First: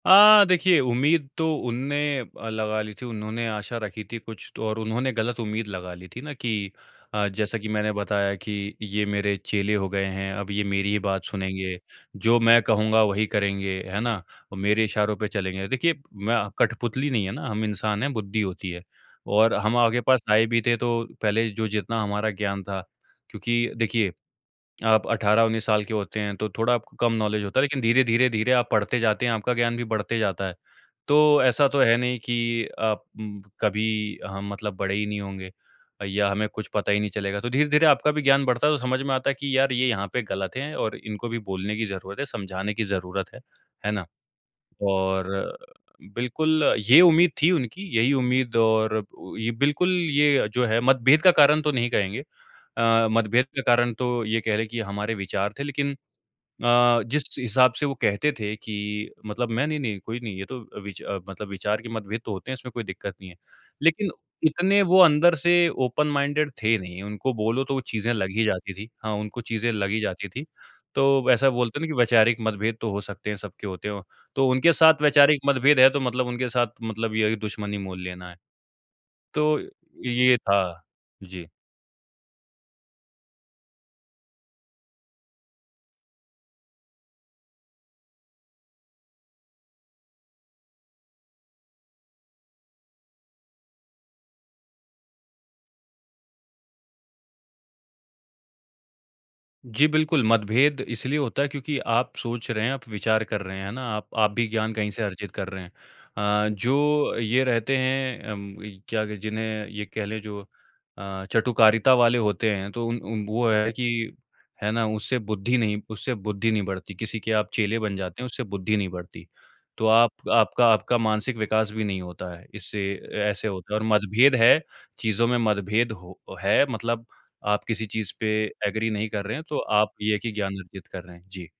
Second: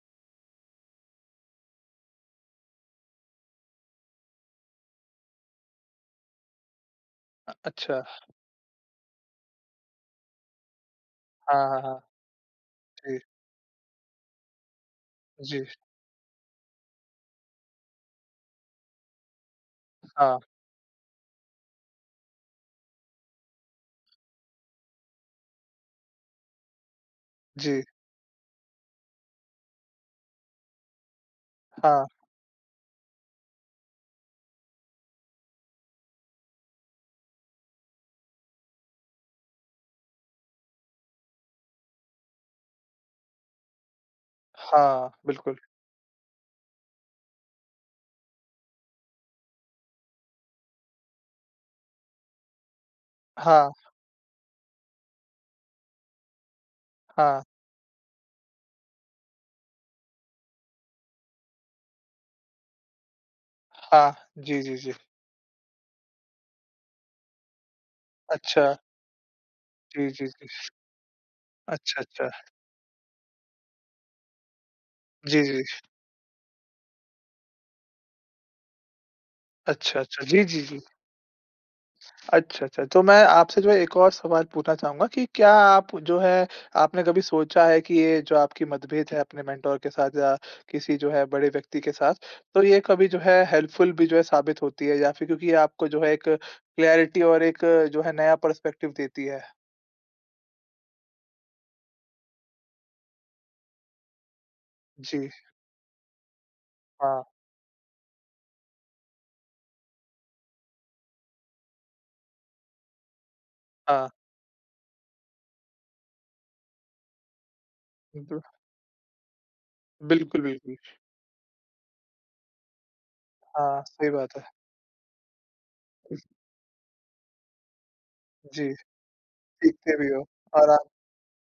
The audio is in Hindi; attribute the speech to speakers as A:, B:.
A: अ, देखिए, उम्मीद तो उनने अ, लगा ली थी। उन्होंने आशा रखी थी कुछ तो और उन्होंने ग़लत उम्मीद लगा ली थी ना कि अ,
B: अ,
A: जैसा कि मैंने
B: अच्छा।
A: बताया कि ये मेरे चेले हो गए हैं अब ये मेरी बात
B: हाँ,
A: सुनेंगे।
B: हाँ, हाँ।
A: जो मैं कहूँगा
B: जी।
A: वही करेंगे है ना और मेरे इशारों पे
B: जी।
A: चलेंगे। देखिए, मैं कठपुतली नहीं है ना हम इंसान हैं, बुद्धि होती है और हम आपके पास
B: हाँ।
A: आए भी थे तो पहले जो जितना हमारा ज्ञान था। क्योंकि देखिए, आप 18-19 साल के होते हैं तो थोड़ा आपको कम नॉलेज होता है लेकिन
B: जी।
A: धीरे-धीरे, धीरे आप पढ़ते जाते हैं, आपका ज्ञान भी बढ़ते जाता है। तो ऐसा तो है
B: हाँ।
A: नहीं कि आप कभी हम मतलब बड़े ही नहीं होंगे या हमें कुछ पता ही नहीं चलेगा। तो धीरे-धीरे आपका भी ज्ञान बढ़ता है तो समझ में आता है कि यार ये यहाँ पे ग़लत है और इनको भी बोलने की ज़रूरत है, समझाने की ज़रूरत है। है ना?
B: हाँ,
A: और
B: बिल्कुल।
A: बिल्कुल ये उम्मीद थी उनकी यही उम्मीद और ये बिल्कुल ये जो है मतभेद का कारण तो नहीं कहेंगे। अ, मतभेद का
B: हाँ।
A: कारण तो ये कहलें कि हमारे विचार थे लेकिन अ, जिस
B: हाँ।
A: हिसाब से वो कहते थे कि मतलब मैं नहीं-नहीं कोई नहीं ये तो विच मतलब विचार के मतभेद तो होते हैं इसमें कोई दिक़्क़त नहीं है। लेकिन
B: हाँ। जी, जी,
A: इतने
B: जी।
A: वो अंदर से ओपन माइंडेड थे नहीं। उनको बोलो तो वो चीज़ें लग ही
B: अच्छा।
A: जाती थीं हाँ, उनको चीज़ें लग ही
B: जी, जी,
A: जाती थीं।
B: जी।
A: तो वैसा बोलते हैं ना कि
B: अच्छा, अच्छा।
A: वैचारिक मतभेद तो हो सकते हैं सब होते हैं। तो उनके साथ वैचारिक
B: जी, जी।
A: मतभेद है तो मतलब उनके साथ मतलब ये दुश्मनी मोल लेना है। तो
B: अच्छा, अच्छा।
A: ये
B: जी,
A: था
B: जी, जी।
A: जी।
B: अच्छा, अच्छा, अच्छा। तो मैं आपसे जो है एक और सवाल पूछना चाहूँगा कि क्या आप जो है आपने कभी सोचा है कि ये जो आपकी मतभेद है अपने मेंटर के साथ या किसी जो है बड़े व्यक्ति के साथ। तो ये कभी जो है हेल्पफुल भी जो है साबित होती है या फ़िर क्योंकि ये आपको जो है एक क्लैरिटी और एक जो है नया पर्सपेक्टिव देती है।
A: जी, बिल्कुल। मतभेद इसलिए होता है क्योंकि आप सोच रहे हैं, आप विचार कर रहे हैं, है ना? आप आप भी ज्ञान कहीं से
B: जी।
A: अर्जित कर रहे हैं। अ, जो
B: हाँ।
A: ये रहते हैं उम, कह लें जिन्हें ये कहलें जो अ, चटुकारिता वाले होते हैं तो उन उ वो है कि
B: हाँ।
A: है ना उससे बुद्धि नहीं उससे बुद्धि नहीं बढ़ती। किसी के आप चेले बन जाते हैं,
B: उहुँ।
A: उससे बुद्धि नहीं बढ़ती। तो आप
B: बिल्कुल,
A: आपका
B: बिल्कुल।
A: आपका मानसिक विकास भी नहीं होता है। इससे ऐसे होता है
B: हाँ,
A: और
B: सही
A: मतभेद
B: बात है।
A: है चीज़ों में मतभेद हो है मतलब आप किसी चीज़ पे
B: जी।
A: एग्री नहीं कर रहे हैं तो आप
B: सीखते भी
A: ये
B: हो
A: ही ज्ञान
B: और
A: अर्जित
B: आप
A: कर रहे हैं। जी।